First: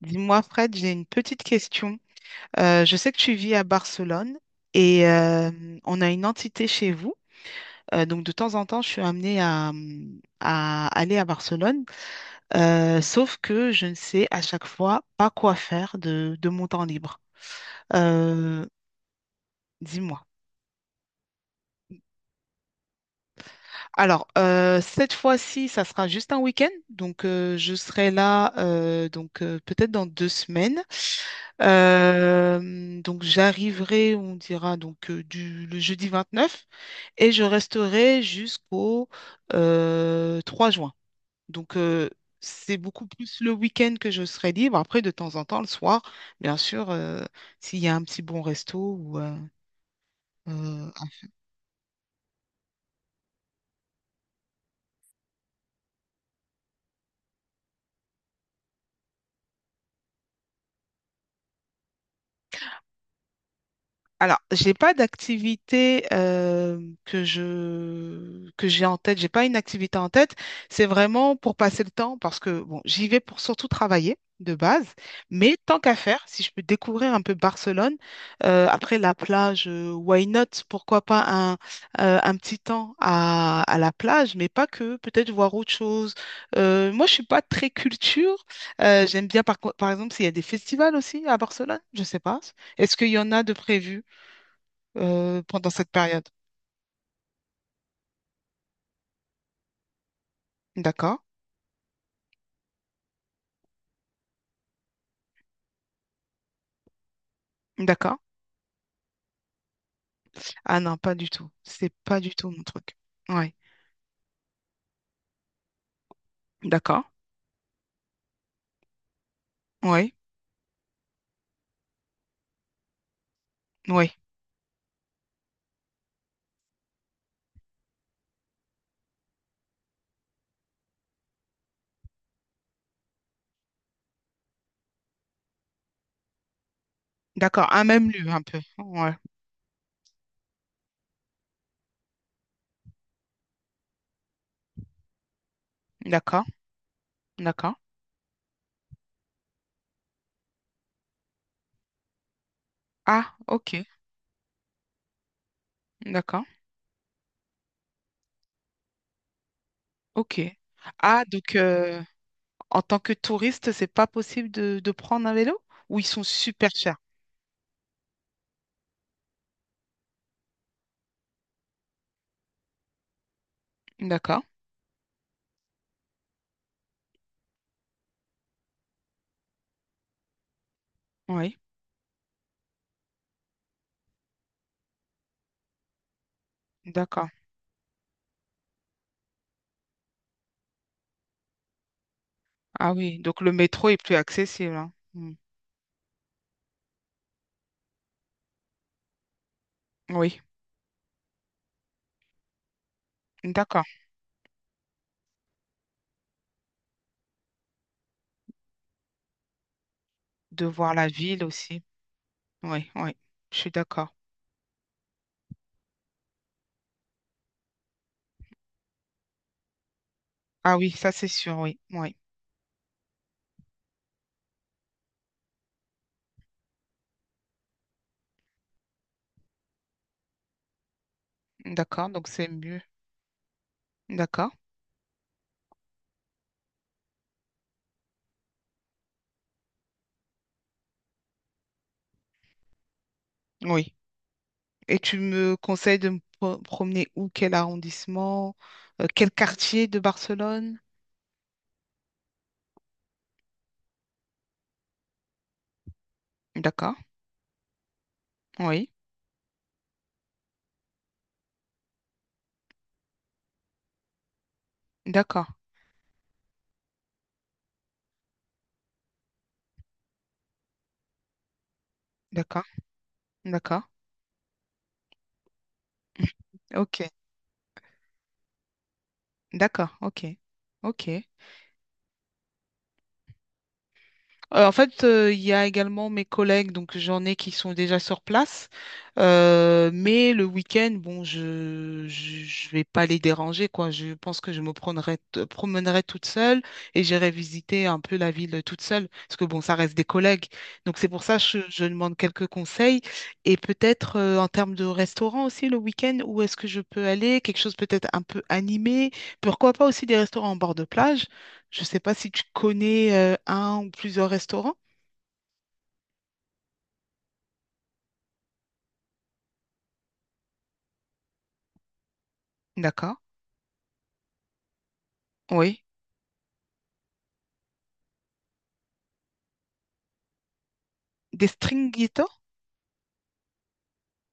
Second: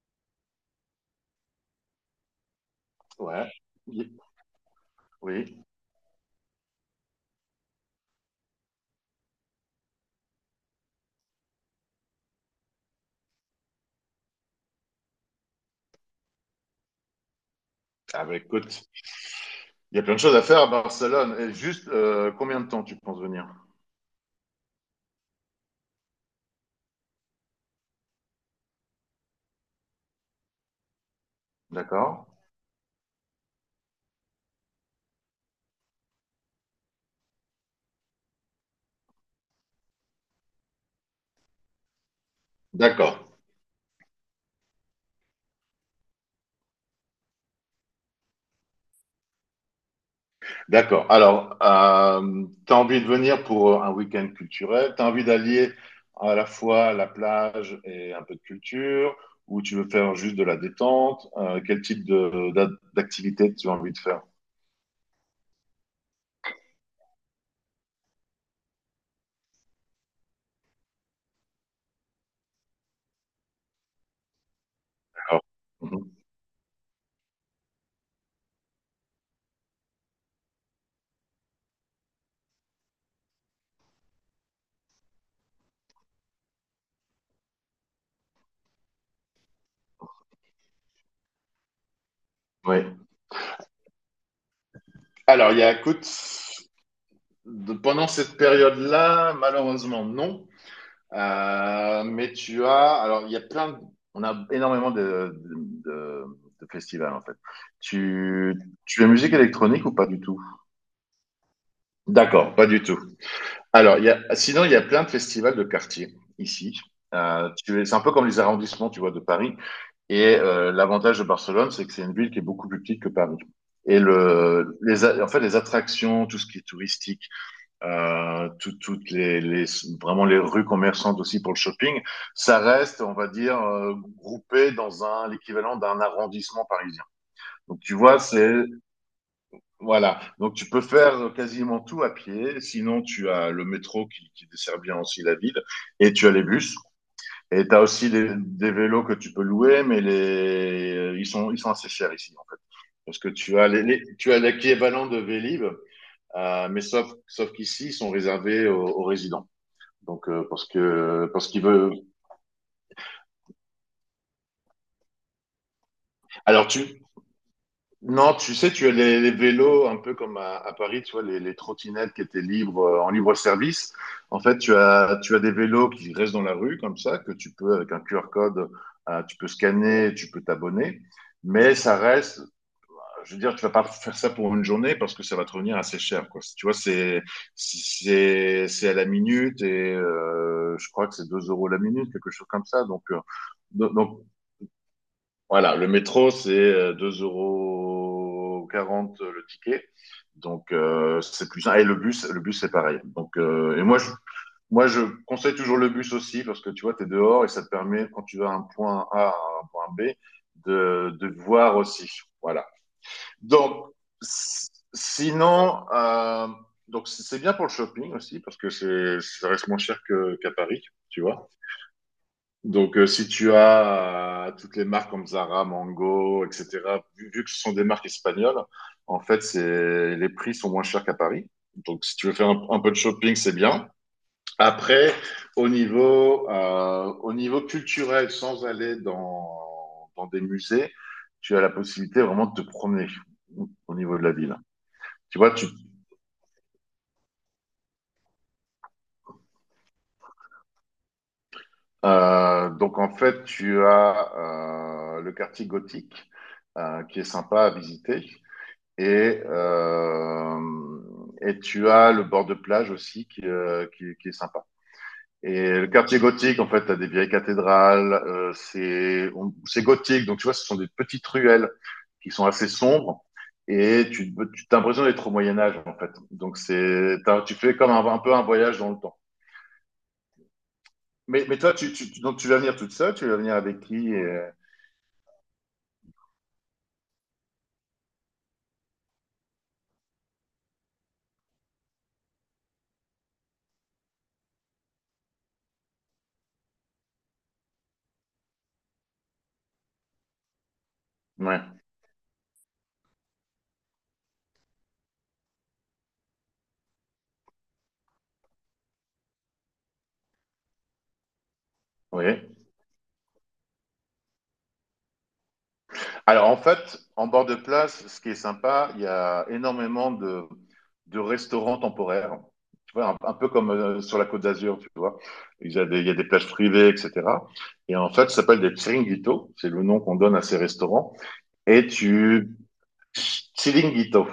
Dis-moi, Fred, j'ai une petite question. Je sais que tu Ouais, vis à oui, Barcelone et oui. on a une entité chez vous. Donc, de temps en temps, je suis amenée à aller à Barcelone. Sauf que je ne sais à chaque fois pas quoi faire de mon temps libre. Ah bah Euh, écoute, il y a plein de Dis-moi. choses à faire à Barcelone. Et juste, combien de temps tu penses venir? Cette fois-ci, ça sera juste un week-end. Donc, je serai là donc peut-être dans deux semaines. D'accord? Donc, j'arriverai, on dira, donc le jeudi 9 et je resterai jusqu'au 3 juin. Donc, c'est beaucoup D'accord, plus le week-end que je serai libre. Après, de temps en temps, le soir, bien sûr, s'il y a un petit bon resto ou euh, d'accord. Alors, tu as envie de venir pour un week-end culturel? Tu as envie d'allier à la fois la plage et un peu de culture? Ou tu veux faire juste de la détente? Quel type d'activité tu as envie de faire? alors, j'ai pas d'activité que j'ai en tête. J'ai pas une activité en tête. C'est vraiment pour passer le temps parce que bon, j'y vais pour surtout travailler de base. D'accord. Mais tant qu'à Mhm. faire, si je peux découvrir un peu Barcelone après la plage, why not? Pourquoi pas un un petit temps à la plage, mais pas que. Peut-être voir autre chose. Moi, je suis pas très culture. J'aime bien par exemple s'il y a des festivals aussi à Barcelone. Je sais pas. Oui. Est-ce qu'il y en a de prévus Alors, il y pendant a, cette écoute, période. Pendant cette période-là, malheureusement, non. D'accord. Alors il y a on a énormément de festivals en fait. D'accord. Tu, tu as musique électronique ou pas du tout? Ah non, pas du tout. C'est pas du tout D'accord, mon pas du truc. tout. Ouais. Alors sinon il y a plein de festivals de quartier ici. D'accord. C'est un peu comme les arrondissements, tu vois, de Paris. Ouais. Et l'avantage de Barcelone, c'est que c'est une ville qui est beaucoup plus petite que Paris. Et Ouais. En fait, les attractions, tout ce qui est touristique, toutes vraiment les rues commerçantes aussi pour le shopping, ça reste, on va dire, groupé dans un l'équivalent d'un arrondissement parisien. D'accord. Donc Ah, tu même vois, lui, un c'est peu. Ouais. voilà. Donc tu peux faire quasiment tout à pied. Sinon, tu as le métro qui dessert bien aussi la ville, et tu as D'accord. les bus. Et tu D'accord. as aussi des vélos que tu peux louer, mais ils sont assez chers ici, en fait. Parce que Ah, tu as ok. tu as l'équivalent de Vélib, D'accord. Mais sauf qu'ici, ils sont réservés aux résidents. Donc Ok. Parce Ah, que parce donc qu'il veut. En tant que touriste, c'est pas possible de prendre un vélo? Ou ils sont Alors super chers? tu non, tu sais, tu as les vélos un peu comme à Paris, tu vois les trottinettes qui étaient libres en libre service. En D'accord. fait, tu as des vélos qui restent dans la rue comme ça que tu peux avec un QR code, tu peux scanner, tu peux t'abonner. Oui. Mais ça reste, je veux dire, tu vas pas faire ça pour une journée parce que ça va te revenir assez cher, quoi. Tu vois, c'est D'accord. c'est c'est à la minute et je crois que c'est 2 € la minute, quelque chose comme ça. Ah Donc oui. euh, Donc le métro est plus donc accessible, hein. Hmm. voilà, le métro, c'est 2,40 € le ticket. Oui. Donc, c'est plus simple. Et le bus, c'est pareil. Donc, et D'accord. moi, je conseille toujours le bus aussi parce que tu vois, tu es dehors et ça te permet, quand tu vas à un point A à un point B, De voir la de ville voir aussi. aussi. Voilà. Oui, oui. Je suis Donc, d'accord. s- sinon, c'est bien pour le shopping aussi parce que ça reste moins cher qu'à Ah Paris, oui, ça tu c'est vois. sûr, oui. Oui. Donc, si tu as toutes les marques comme Zara, Mango, etc., vu que ce sont des marques espagnoles, en fait, les prix sont moins chers qu'à Paris. Donc, D'accord, si donc tu veux c'est faire mieux. un peu de shopping, c'est bien. D'accord. Après, au niveau culturel, sans aller dans des musées, tu as la possibilité vraiment de te promener Oui. au niveau de la ville. Et tu Tu vois, me conseilles de me promener où, quel arrondissement, quel quartier de Barcelone? Donc en fait, tu as le quartier gothique, D'accord. Qui est sympa à visiter. Oui. Et, euh, et tu as le bord de plage aussi qui est sympa. D'accord. Et le quartier gothique, en fait, t'as des vieilles cathédrales, c'est gothique, donc tu vois, ce sont des petites ruelles qui sont D'accord. assez sombres, D'accord. et t'as l'impression d'être au Moyen Âge, en fait. Donc Ok. Tu fais comme un peu un voyage dans le temps. D'accord. Ok. Ok. Mais toi, donc tu vas venir toute seule, tu vas venir avec qui. Il y a également mes collègues, donc j'en ai qui sont déjà sur place. Mais le week-end, bon, je je vais pas les déranger, quoi. Je pense que je promènerai toute seule et j'irai visiter un peu la ville toute seule, parce que bon, ça reste des collègues. Donc c'est pour ça que Ouais, je demande quelques conseils et peut-être en termes de restaurant aussi le week-end, où est-ce que je peux aller? Quelque chose peut-être un peu animé. Pourquoi pas aussi des restaurants en bord de plage? Je ne sais pas si tu oui. connais un ou plusieurs restaurants. Alors en fait, en bord de plage, ce qui est sympa, il y a énormément de restaurants temporaires. Tu vois, D'accord. Un peu comme sur la Côte d'Azur, tu vois. Il y Oui. a des, il y a des plages privées, etc. Et en fait, ça s'appelle des chiringuitos. C'est le nom qu'on donne à ces restaurants. Des Et stringhito? tu... Chiringuito.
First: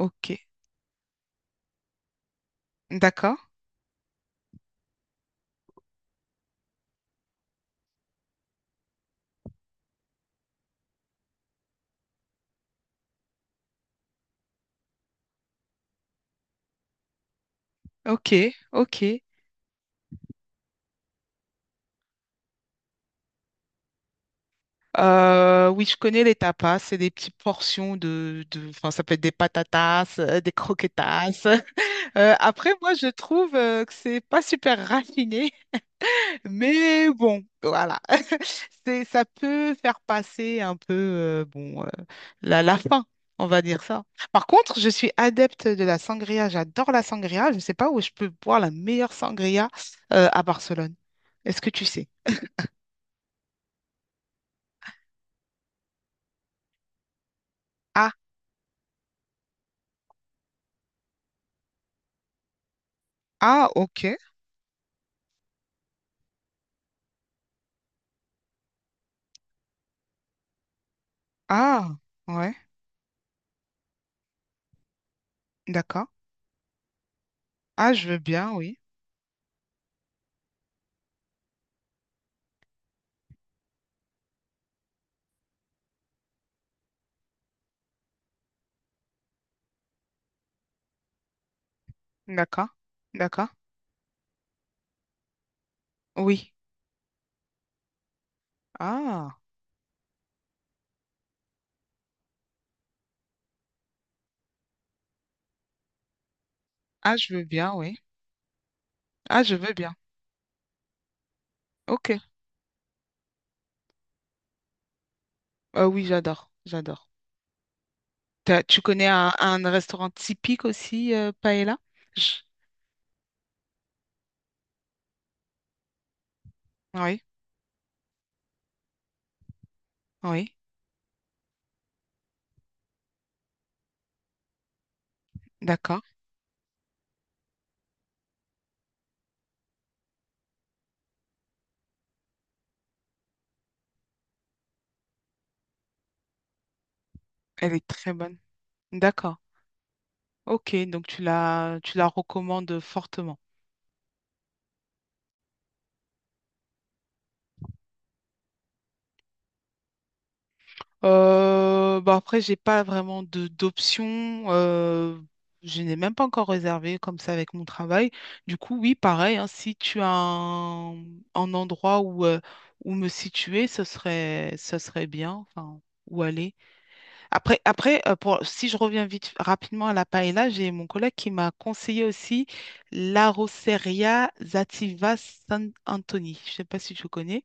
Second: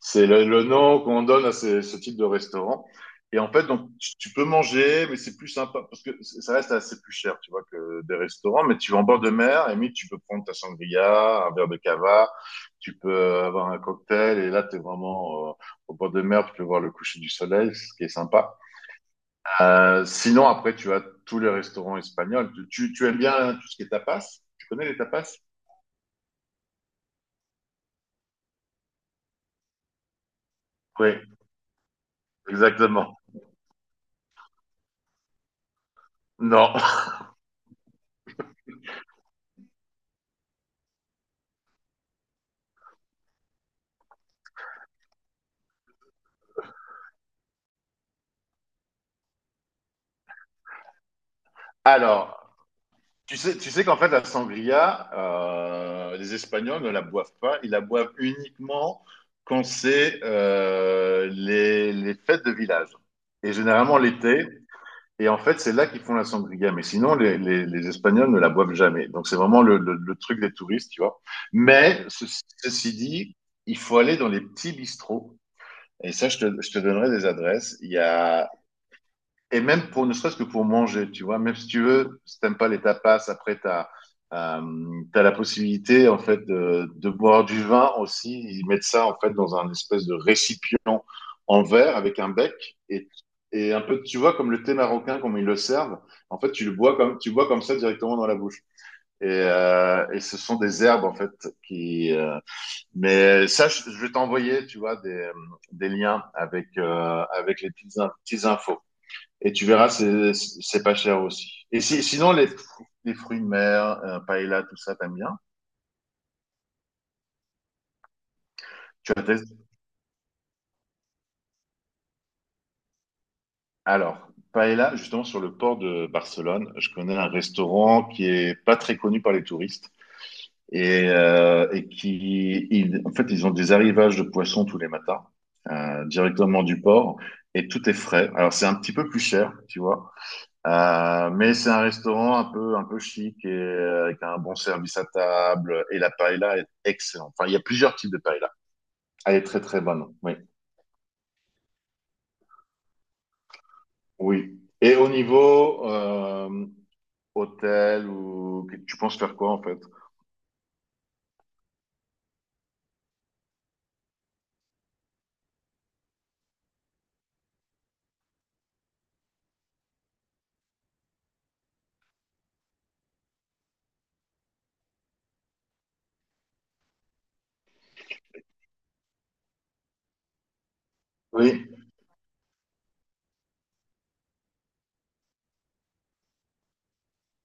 C'est le, le nom qu'on donne à ce type de restaurant. D'accord. Et en fait, donc, tu peux manger, mais c'est plus sympa parce que ça reste assez plus cher, tu vois, que des restaurants. Mais tu vas en bord de mer, et limite, tu peux prendre ta sangria, un verre de cava, tu peux avoir un cocktail, et là, tu es vraiment au bord de mer, tu peux voir le coucher du soleil, ce qui est Ok. sympa. Ok. Sinon, après, tu as tous les restaurants espagnols. Tu aimes bien tout ce qui est tapas? Tu connais les tapas? Oui, je connais les tapas. C'est des petites portions enfin, ça peut être des patatas, des Oui, croquetas. Après, moi, je exactement. trouve que c'est pas super raffiné. Non. Mais bon, voilà. C'est, ça peut faire passer un peu la faim, on va dire ça. Par contre, je suis adepte de la sangria. J'adore la sangria. Je ne sais pas où je peux boire la meilleure sangria à Barcelone. Est-ce que tu sais? Alors, tu sais qu'en fait, la sangria, les Espagnols ne la boivent pas. Ils la boivent Ah, uniquement quand c'est les fêtes de village. Et ah, généralement ok. l'été. Et en fait, c'est là qu'ils font la sangria. Mais sinon, les Espagnols ne la boivent jamais. Donc, c'est vraiment le truc des touristes, tu vois. Ah, Mais ouais, ceci dit, il faut aller dans les petits bistrots. d'accord. Et ça, je te donnerai des adresses. Il Ah, y je veux a bien, oui. Et même pour ne serait-ce que pour manger, tu vois, même si tu veux, si t'aimes pas les tapas, après euh, t'as la possibilité en fait de boire du vin aussi. Ils mettent ça en fait dans un espèce de récipient en verre avec un bec D'accord, et d'accord. et un peu, tu vois, comme le thé marocain, comme ils le servent, en fait, Oui. Tu bois comme ça directement dans la bouche. Et, Ah, euh, et ce sont des herbes, en fait, qui... euh, mais ça, je vais t'envoyer, tu vois, des liens avec, ah, je veux avec les bien, oui. petites, in- petites infos. Ah, Et je tu veux verras, bien. c'est pas cher aussi. Et si, Ok. sinon, les fruits de mer, paella, tout ça, t'aimes bien? Ah oui, j'adore, j'adore. T'as- tu connais Tu as testé- un restaurant typique aussi, Paella? Je- Alors, paella, justement, sur le port de Barcelone, je connais Oui, un restaurant qui est pas très connu par les touristes oui, et en fait, ils ont des arrivages de poissons tous les matins, d'accord. Directement du port et tout est frais. Alors, c'est un petit peu plus cher, tu vois. Mais c'est un restaurant un peu chic et avec un bon service à table. Et la paella est excellente. Enfin, il y a Elle est plusieurs types très de bonne. paella. Elle D'accord. est très, très bonne. Oui. Ok, donc tu la recommandes fortement. Oui. Et au niveau hôtel, ou tu penses faire quoi en fait? Bon après, j'ai pas vraiment de d'options. Je n'ai même pas encore réservé comme ça avec mon travail. Du coup, oui, pareil, hein, si tu as un endroit où, où me situer, ce serait bien. Enfin, où aller. Après, pour, si je reviens vite rapidement à la paella, j'ai mon collègue qui m'a Oui. conseillé aussi la Rosseria Zativa San Anthony. Je ne sais pas si tu connais.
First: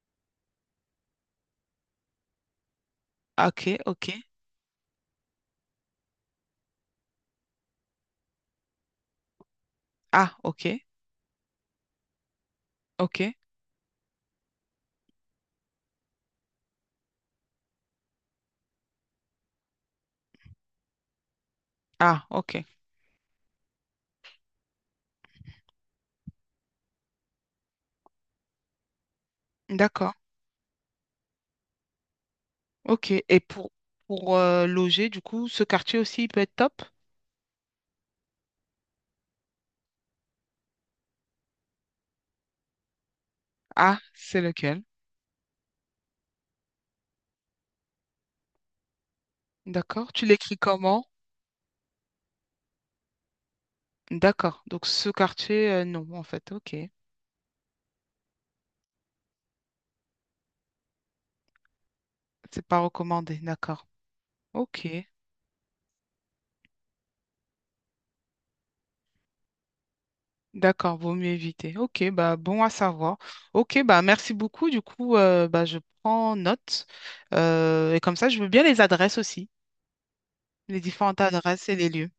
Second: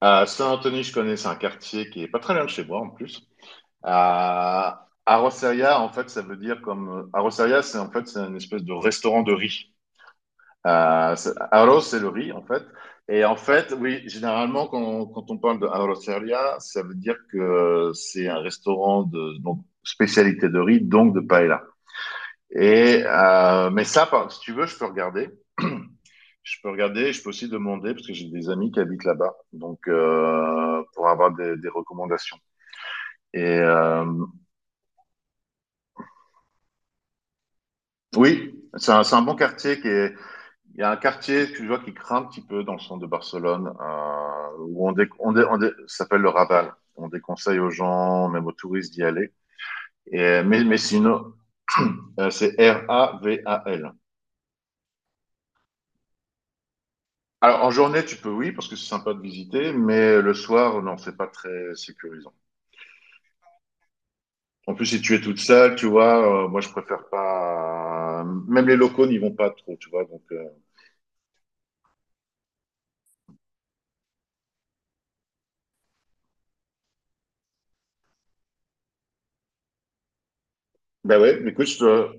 À Saint-Anthony, je connais, c'est un quartier qui est pas très loin de chez moi en plus. Ah, Ok, ok. À En fait, ça veut dire comme. À C'est en fait c'est une espèce de restaurant de riz. Ah, ok, Arroz, c'est le riz, en fait. ok. Et en fait, oui, généralement, quand on parle de arroceria, ça veut dire que c'est un restaurant de donc, spécialité de riz, donc de paella. Ah, ok. Et, mais ça, si tu veux, je peux regarder. Je peux regarder, je peux aussi demander, parce que j'ai des amis qui habitent là-bas, donc D'accord. Pour avoir des recommandations. Ok. Et Pour loger, du coup, ce quartier aussi, il peut être top? oui, c'est un bon quartier qui est. Il y a un quartier que je vois qui craint un petit peu dans le centre de Barcelone, Ah, c'est lequel? où on, dé- on, dé- on dé- ça s'appelle le Raval. On déconseille aux gens, même aux touristes, d'y aller. D'accord. Et, Tu l'écris mais comment? sinon, c'est Raval. D'accord. Donc, ce quartier, non, en fait. Ok. Alors, en journée, tu peux, oui, parce que c'est sympa de visiter, mais le soir, non, c'est pas très sécurisant. C'est pas recommandé. D'accord. En plus, Ok. si tu es toute seule, tu vois, moi, je préfère pas. Même les locaux n'y vont pas trop, tu vois. Donc, D'accord, vaut mieux éviter. Ok, bah bon à savoir. Ok, bah merci beaucoup. Du coup, bah, je prends note. Et comme ça, je veux bien les adresses aussi, les différentes ben ouais, mais écoute, adresses et les lieux.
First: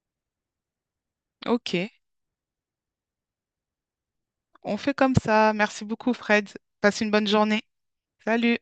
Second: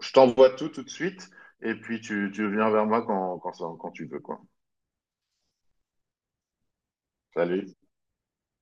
je t'envoie tout de suite, et Ok, puis tu viens vers moi quand tu veux, quoi. on fait comme ça. Merci beaucoup, Fred. Passe une bonne journée. Salut. Salut.